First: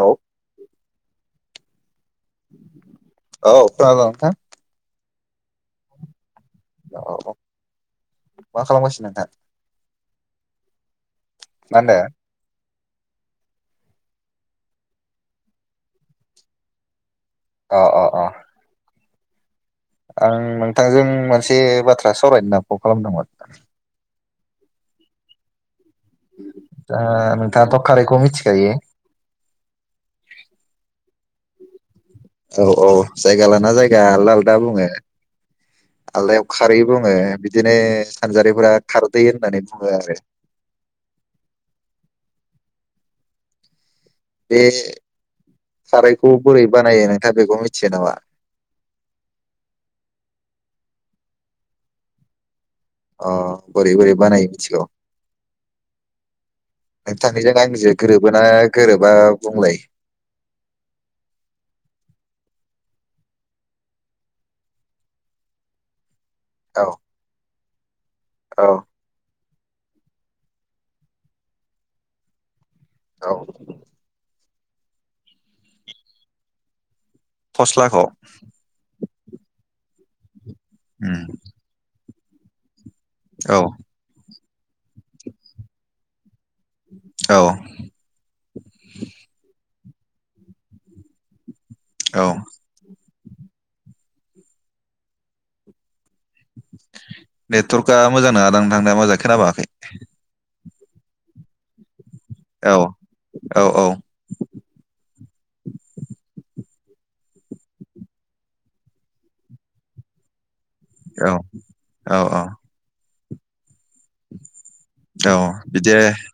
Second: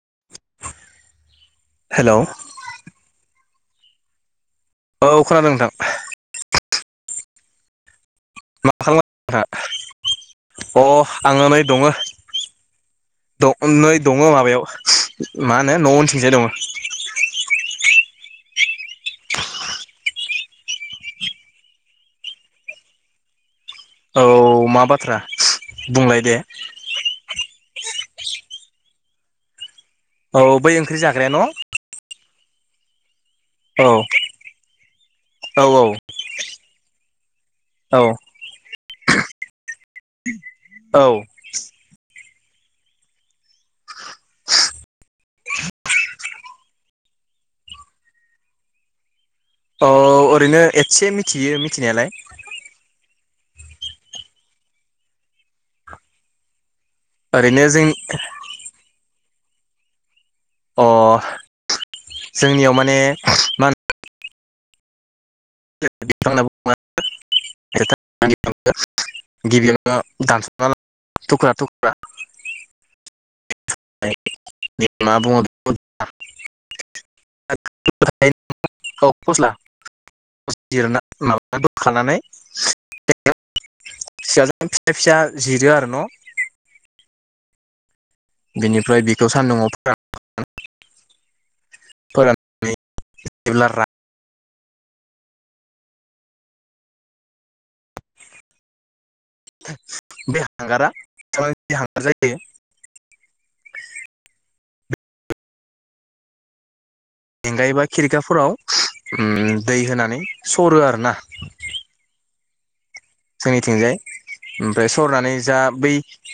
औ हेलौ औ खोनादों नोंथां? औ खोनादों नोंथां । अ औ । मा खालामगासिनो नोंथां? अ आङो नै मा दङ । होनदो दङ नै दङ माबायाव मा होनो न' उनथिंजाय दङ । अ अ अ आं नोंथांजों मोनसे बाथ्रा सावरायनो ना खल खालामदोंमोन । औ मा बाथ्रा? बुंलाय दे दा नोंथाङाथ' खारैखौ मिथि खायो? औ बै ओंख्रि जाग्राया न? औ औ । जायगा लाना जायगा आलदा आलदा बुङो औ आलदायाव खारै बुं ए बि बिदिनो औ सानजारिफोरा खारदै होननानै बुङो आरो औ। बे खारैखौ बोरै बानायो नोंथाङा बेखौ मिथियो नामा? औ ओरैनो एथसे मिथियो मिथिनायालाय । अ बोरै बोरै बानायो मिथिगौ? नोंथांनिजों ओरैनो जों आंनिजों गोरोबोना गोरोबा बुंलाय । अ जोंनियाव माने मा होन [inaudible] औ । [unintelligible] [unintelligible] गिबियावनो दानसना ला थुख्रा थुख्रा औ । बे मा बुङो [unintelligible] फस्लाखौ [unintelligible] खौ फस्ला उम [unintelligible] बोखानानै [unintelligible] औ सिया जों फिसा फिसा जिदों आरो न' औ बिनिफ्राय बेखौ सान्दुंआव [unintelligible] औ [unintelligible] नेटवर्कआ मोजां नोङा दां नोंथांना माजाङै खोनाबाङाखै । बे हांगारा [unintelligible] औ औ औ जेंगायबा खिरिखाफोराव उम दै होनानै सरो आरोना औ औ औ जोंनिथिंजाय ओमफ्राय सरनानै औ जा बिदि बै औ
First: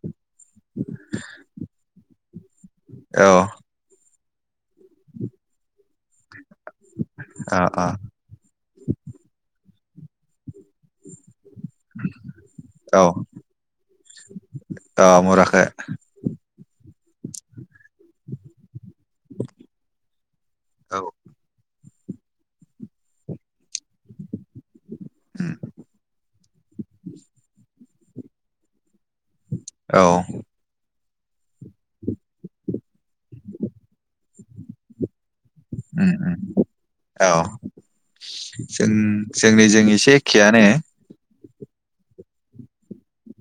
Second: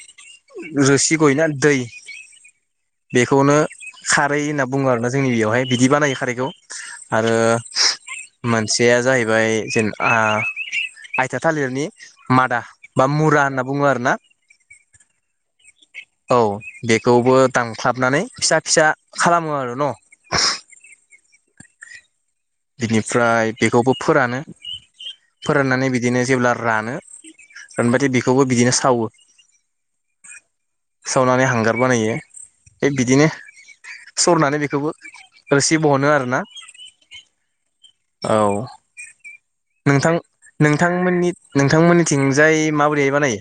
रोसि गयोना दै बेखौनो औ खारै होनना बुङो आरोना जोंनि बेयावहाय बिदि बानायो खारैखौ । आरो औ मोनसेया जाहैबाय जेन आ आयथा थालिरनि मादा औ बा मुरा होनना बुङो आरो ना औ मुराखो औ बेखौबो दांख्लाबनानै फिसा फिसा खालामो आरो न' औ बिनिफ्राय बेखौबो फोरानो उम फोराननानै बिदिनो जेब्ला रानो रानबाथाय बेखौबो बिदिनो सावो । औ सावनानै हांगार बानायो थिग बिदिनो सरनानै बेखौबो रोसि उम बहोनो उम आरोना । औ जों जोंनि जों नोंथां एसे एखेयानो नोंथांमोननि नोंथांमोननिथिंजाय माबोरैहाय बानायो?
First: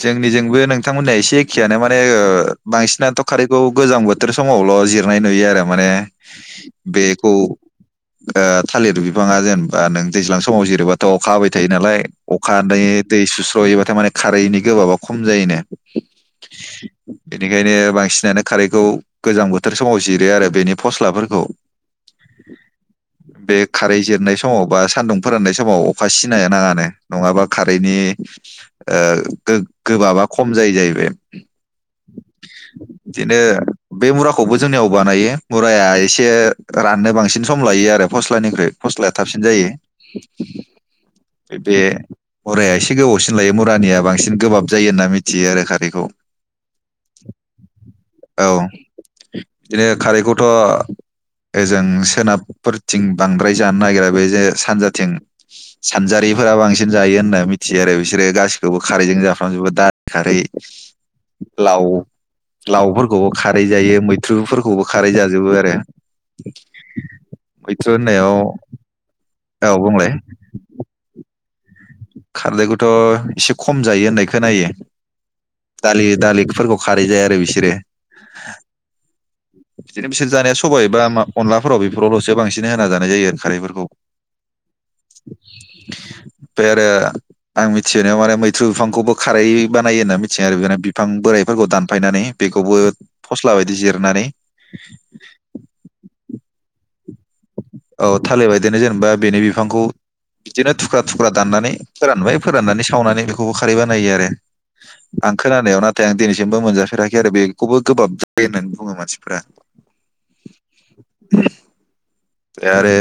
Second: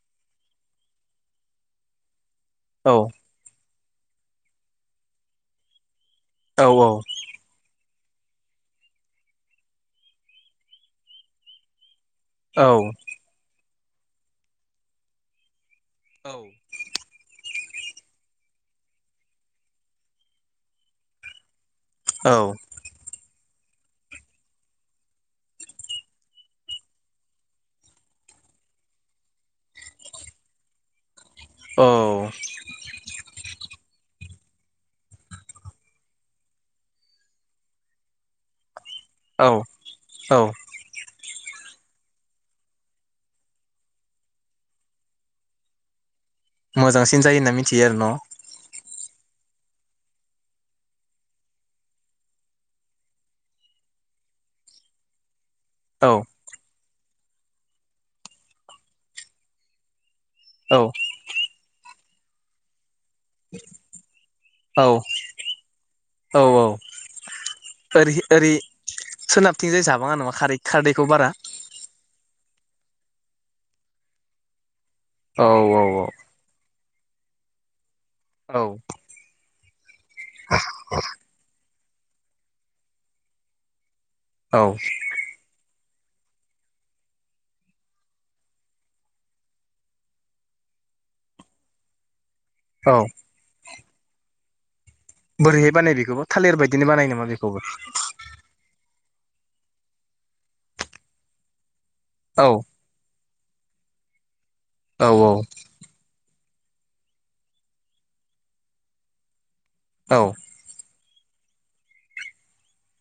जोंनि जोंबो नोंथांमोननिया एसे एखेयानो माने ओ औ बायसिनाथ' खारिखौ गोजां बोथोर समावल' जिरनाय नुयो आरो माने औ बेखौ ओ थालिर बिफाङा जेनेबा नों दैज्लां समाव जिरबाथ' अखा हाबाय थायो नालाय अखा औ हादै दै सु दहायब थारमाने औ बेनिखायनो बांसिनानो खारैखौ गोजां बोथोर समाव जिरो आरो बेनि फस्लाफोरखौ औ बे खारै जिरनाय समाव बा सान्दुं फोराननाय समाव अखा सिनाय ओ गो गोबाबा खम जायो जाहैबाय औ ब बे मुराखौबो जोंनियाव बानायो फस्लाया थाबसिन औ जायो औ बे हरायाया एसे गोबावसिन लायो मुरानिया बांसिन गोबाब जायो होन्ना मिथियो आरो खारैखौ मोजांसिन जायो होनना मिथियो आरो न' औ बिदिनो खारैखौथ' ओजों सोनाबफोरथिं बांद्राय जानो नागिरा बे जे सानजाथिं औ सानजारिफोरा बांसिन जायो होनना मिथियो आरो बिसोरो गा गासिखौबो खारैजों जाफ्राजोबो दा खारै औ लाव लावहुर खौबो खारै जायो मैथ्रुफोरखौबो औ खारै जाजोबो आरो औ मैथ्रु होननायाव सोनाबथिं औ जाय बुंलाय जाबाङा नामा खारै खारदैखौ बारा खारदैखौथ' एसे खम जायो होननाय खोनायो औ दालि औ दालि खुरबग खारै जाया आरो बिसोरो औ बिदिनो बिसोर जानाया सबाय बा मा अनला हराव बेफोरावल'सो बांसिन होना जानाय जायो खारैफोरखौ औ बे बे आं मिथिनायाव आरो मैथ्रु बिफांखौबो खारै बानायो होन्ना मिथियो आरो बिनो बिफां बोराइफोरखौ दानफायनानै बेखौबो औ फस्ला बायदि जिर मारै बोरै' है बानायो बिखौबो थालिर बादिनो बानायो नामा बेखौ औ थालिरबायदिनो जेनेबा बेनि बिफांखौ बिदिनो थुख्रा थुख्रा दाननानै फोरानबाय औ फोराननानै सावनानै बेखौबो खारै बानायो आरो औ आं खोनानाय अ नाथाय आं दिनै जमबो [unintelligible] मोनजाफेराखै आरो बेखौबो गोबाब जायो होननानै बुङो मानसिफोरा औ द [unintelligible] आरो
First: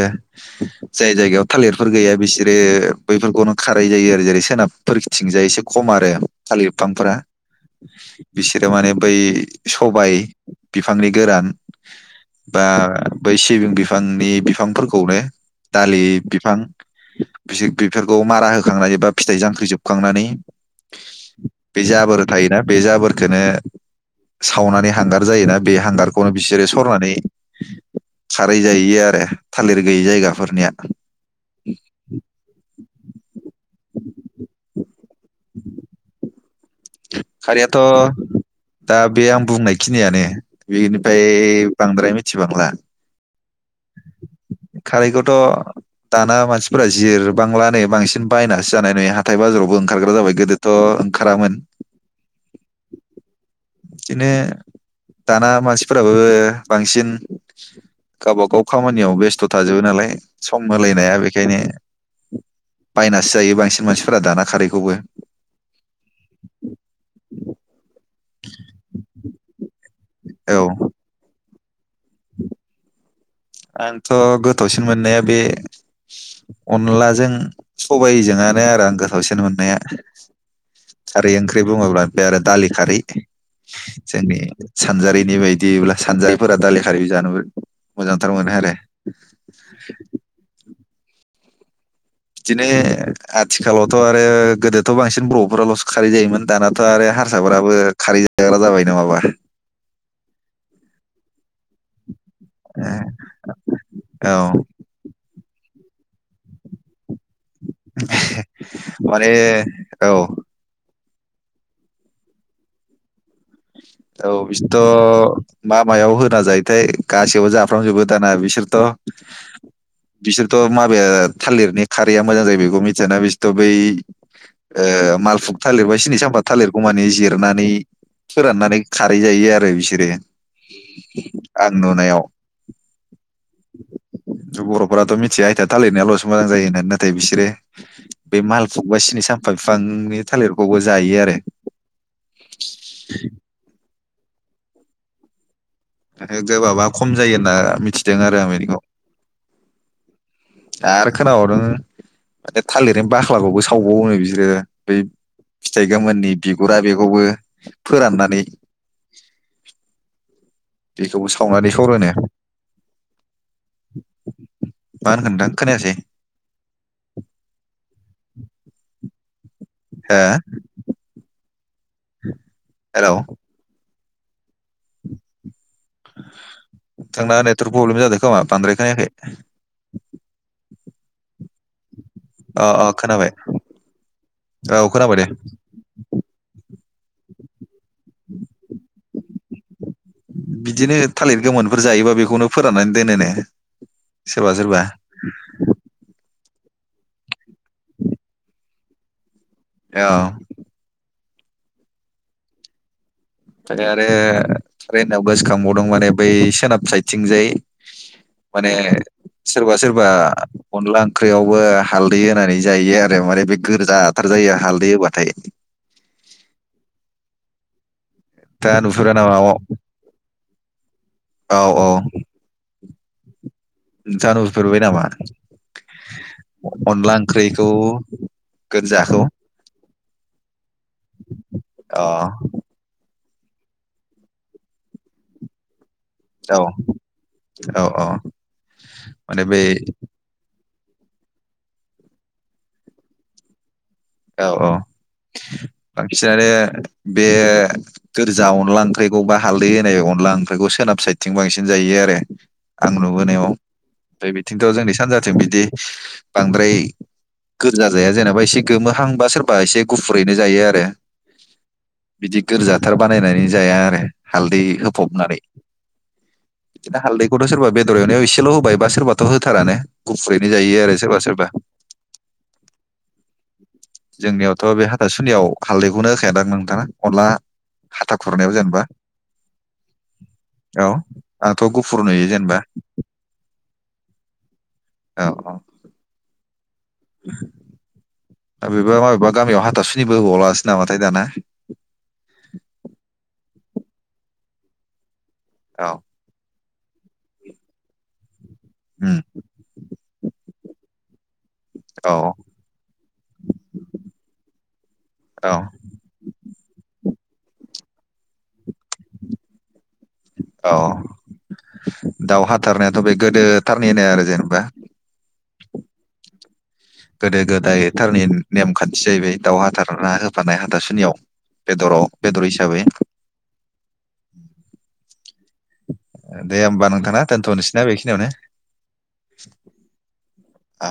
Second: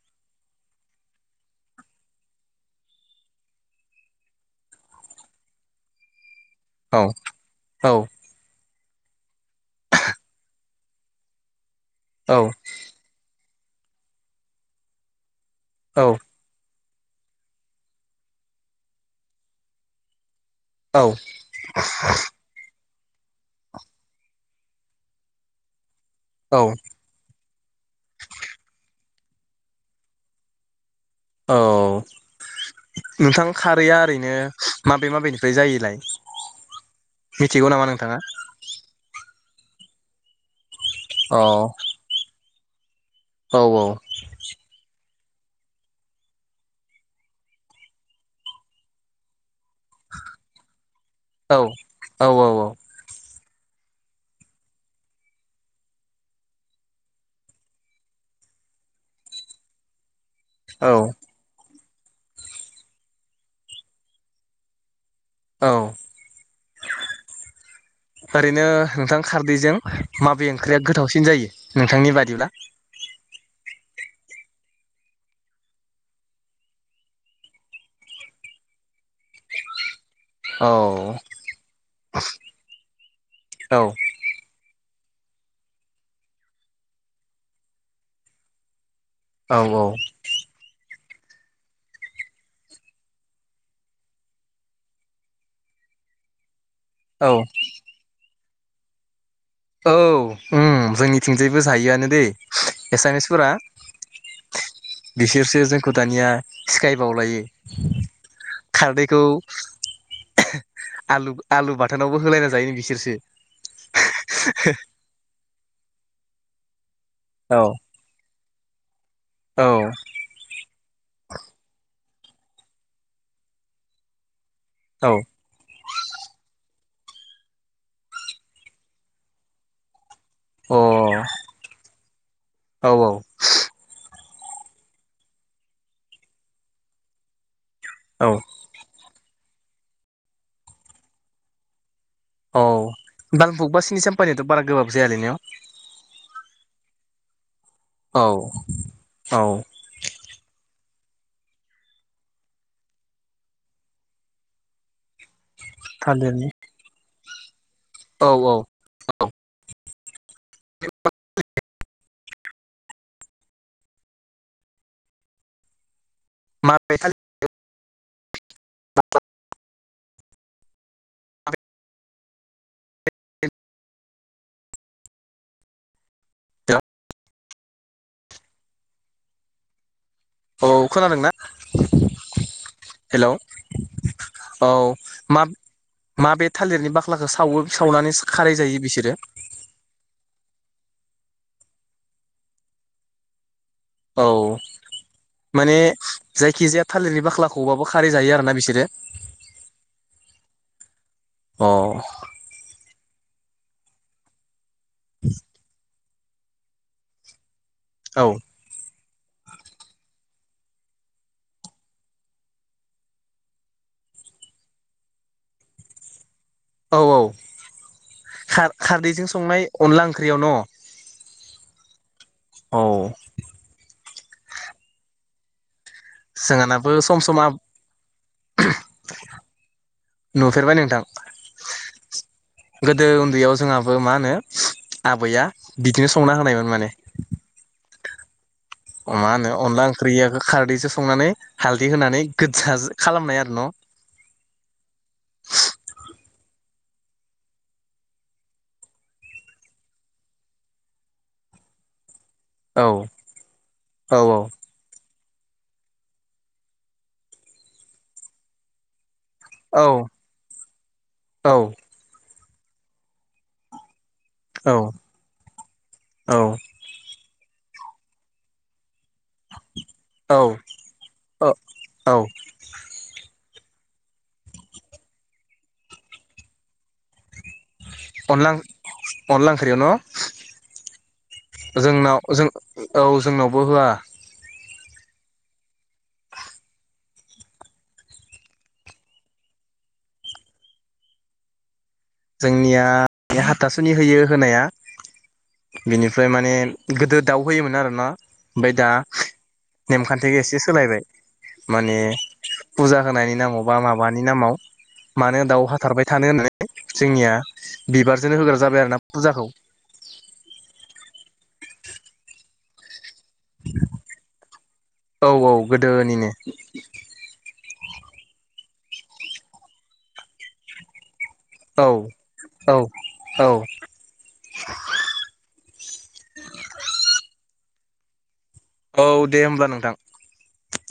जाय जायगायाव थालिरफोर गैया बिसोरो बैफोरखौनो खारै जायो आरो जेरै सोनाबफोरथिंजाय एसे खम आरो थालिर बिफांफोरा बिसोर थारमाने बै सबाय बिफांनि गोरान । बा बै [unintelligible] बे बिफांफोरखौनो दालि औ बिफां बेफोरखौ मारा होखांनानै एबा फिथाइ जांख्रिजोबखांनानै औ बे जाबोरथायो ना बेजाबोर सावनानै हांगार जायोना बे हांगार खुनु औ बिसोरो सरनानै। [inaudible] बादि जायो आरो थालिर गैयि जायगाफोरनिया औ नोंथां खारैया ओरैनो माबे माबेनिफ्राय जायोलाय मिथिगौ खारियाथ' नामा नोंथाङा दा बेया बुंनायखिनियानो बिनिफ्राय अ बांद्राय मिथि ब [unintelligible] औ औ खारैखौथ' दाना मानसिफोरा जिरबांला नै बांसिन बायनासो जानाय नुयो हाथाय बाजाराव ओंखारग्रा जाबाय गोदोथ' औ ओंखारामोन। औ बिदिनो दाना मानसिफोराबो बांसिन गावबागाव खामानियाव बेस्थ' थाजोबो नालाय सम औ होलायनाया बेखायनो बायनासो जायो बांसिन मानसिफोरा दाना खारैखौबो औ ओरैनो नोंथां खारदैजों माबे औ ओंख्रिया गोथावसिन जायो नोंथांनि बादिब्ला आंथ' गोथावसिन मोननाया बे अनलाजों, सबायजोंआनो आरो आं गोथावसिन मोननाया औ खारै ओंख्रि बुङोब्ला बे आरो दालि खारै औ जोंनि सानजारिनि बायदिब्ला सानजारिफोरा दालि खारै जानो मोजां थार मोनो आरो औ -औ बिदिनो आथिखालावथ' आरो गोदोथ' बांसिन बर' फोराल'सो खारै जायोमोन दानाथ' आरो औ हारसाफोराबो खारै जायो दाग्रा जाबाय नामाबा औ ओ जोंनिथिंजायबो जायोआनो दे एसामिसफोरा औ बिसोरसो जों दानिया सिकाय बावलायो खारदैखौ माने औ आलु - आलु बाथोनावबो होलायना जायो बिसोरसो औ बिसिनोथ' मा मायाव होना जायोथाय गासैयावबो औ जाफ्रामजोबो दाना बिसोर द' औ बिसोरथ' मा बबे थालिरनि खारैया मोजां जायो बेखौ मिथियाना बिसोरथ' बै औ अ औ ओ मालफुग थालिरबा सिनि साम्पा थालिर अ मानि जिरनानै फोराननानै खारै जायो आरो बिसोरो आं नुनायाव औ जों बर'फोराथ' मिथिया आयथिया थालिरनियाल'सो मोजां जायो होननानै नाथाय बिसोरो बे औ माल फुग बा सिनि साम बिफांनि थालिरखौबो जायो आरो औ बां बुग बास सिनि सम्पानियाथ' बार गोबाब जायालै न' गोबाबा खम जायो ना मिथिदों औ आरो आमेरिकाव औ आरो खोनाबावदों ओ थालिर बाख्लाखौबो सावबावो बिसोरो बै फिथाइ गोमोननि थालिरनि बिगुरा बेखौबो औ फोराननानै औ औ बेखौबो सावनानै सरोनो मा हनखो नोंथां खोनायासै माबे थालिर [unintelligible] हो [inaudible] हेल' [inaudible] थांना [unintelligible] थ्रग प्रब्लेम जादों खोमा बांद्राय खोनायाखै औ खोनादों ना? अ अ हेल' खोनाबाय औ औ खोनाबाय दे मा माबे थालिरनि खलाखौ सावो सावनानै खारै जायो बिसोरो बिदिनो थालिर गोमोनफोर जायोबा बेखौनो फोराननानै दोनोनो औ सोरबा सोरबा माने जायखिजाया थालिरनि बाख्लाखौबाबो खारै जायो आरोना बिसोरो? अ अ [unintelligible] आरो ट्रेनाव गोसोखांबावदों माने बै सोनाब साइथिंजाय औ [inaudible] माने सोरबा सोरबा अनला ओंख्रियावबो हालदै होनानै जायो आरो माने बे गोजाथार जायो हालदै होबाथाय औ औ खार नोंथाङा नुहुरा खारदैजों नामा संनाय अनला ओंख्रियाव न'? औ औ औ जानुसफोरबाय नामा? जोंहानाबो अनला सम सम ओंख्रिखौ गोजाखौ नुफेरबाय नोंथां अ दैयाव जोंहाबो मा होनो आबैया बिदिनो संना औ होनायमोन माने औ औ मा माने होनो बै अनला ओंख्रिआखो खारदै सो संनानै हालदै होनानै गोजा खालामनाय आरो न' औ औ बांसिनानो बे गोरजा अनला ओंख्रिखौ बा हालदै होनाय अनला ओंख्रिखौ सोनाब साइदथिं बांसिन जायो आरो औ आं नुबोनायाव बे औ बिथिंथ' जोंनि सानजा जों बिदि बांद्राय गोजा जाया जेनेबा एसे गोमोहां बा सोरबा एसे औ गुफुरैनो जायो आरो औ बिदि गोरजाथार बानायनानै जाया आरो। हालदै होफबनानै औ बिदिनो हालदै। थक्षसोरबा बेदर एनायाव एसेल होब बा सोरबा। होथारानो उखैनो जायो आरो सोरबा औ सोरबा। औ जोंनियावथ बे हाथासुनियाव हालदैखौनो होखायायाादों नोंथाङा अनला। हाथा अनला खुरनायाव जेनेबा अनला ओंख्रियाव न' औ आंथ गुफुर नुयो जेनेबा। बवा। औ-औ [inaudible] बेेबा माबेबा गामियाव हाथासुनिबो हवावलासै नामाथाय दाना। जोंनिया हाथासुनि होयो होनाया। औ बिनिफ्राय माने गोदो दाउ होयोमोन आरो ना। ओमफ्राय दा उम नेमखान्थिखौ एसे सोलायबाय। माने औ फुजा होनायनि नामाव बा माबानि नामाव। मानो औ दाउ हाथारबाय थानो होनो। जोंनिया बिबारजोंनो होग्रा जाबाय आरो ना फुजाखौ दावाह थारनायाथ बे। गोदोथारनिनाय आरो जेनेबा। औ औ गोदोनिनो। गोदो गोदायथारनि नेमखान्थि जाहैबाय दाउ हाथारना होफानाय हाथारसुनियाव। औ बेदराव बेदर औ हिसाबै। औ दे होमबा नोंथाना दोनथ नोसैनाा बेखिनियावनो। औ दे होमब्ला नोंथां। औ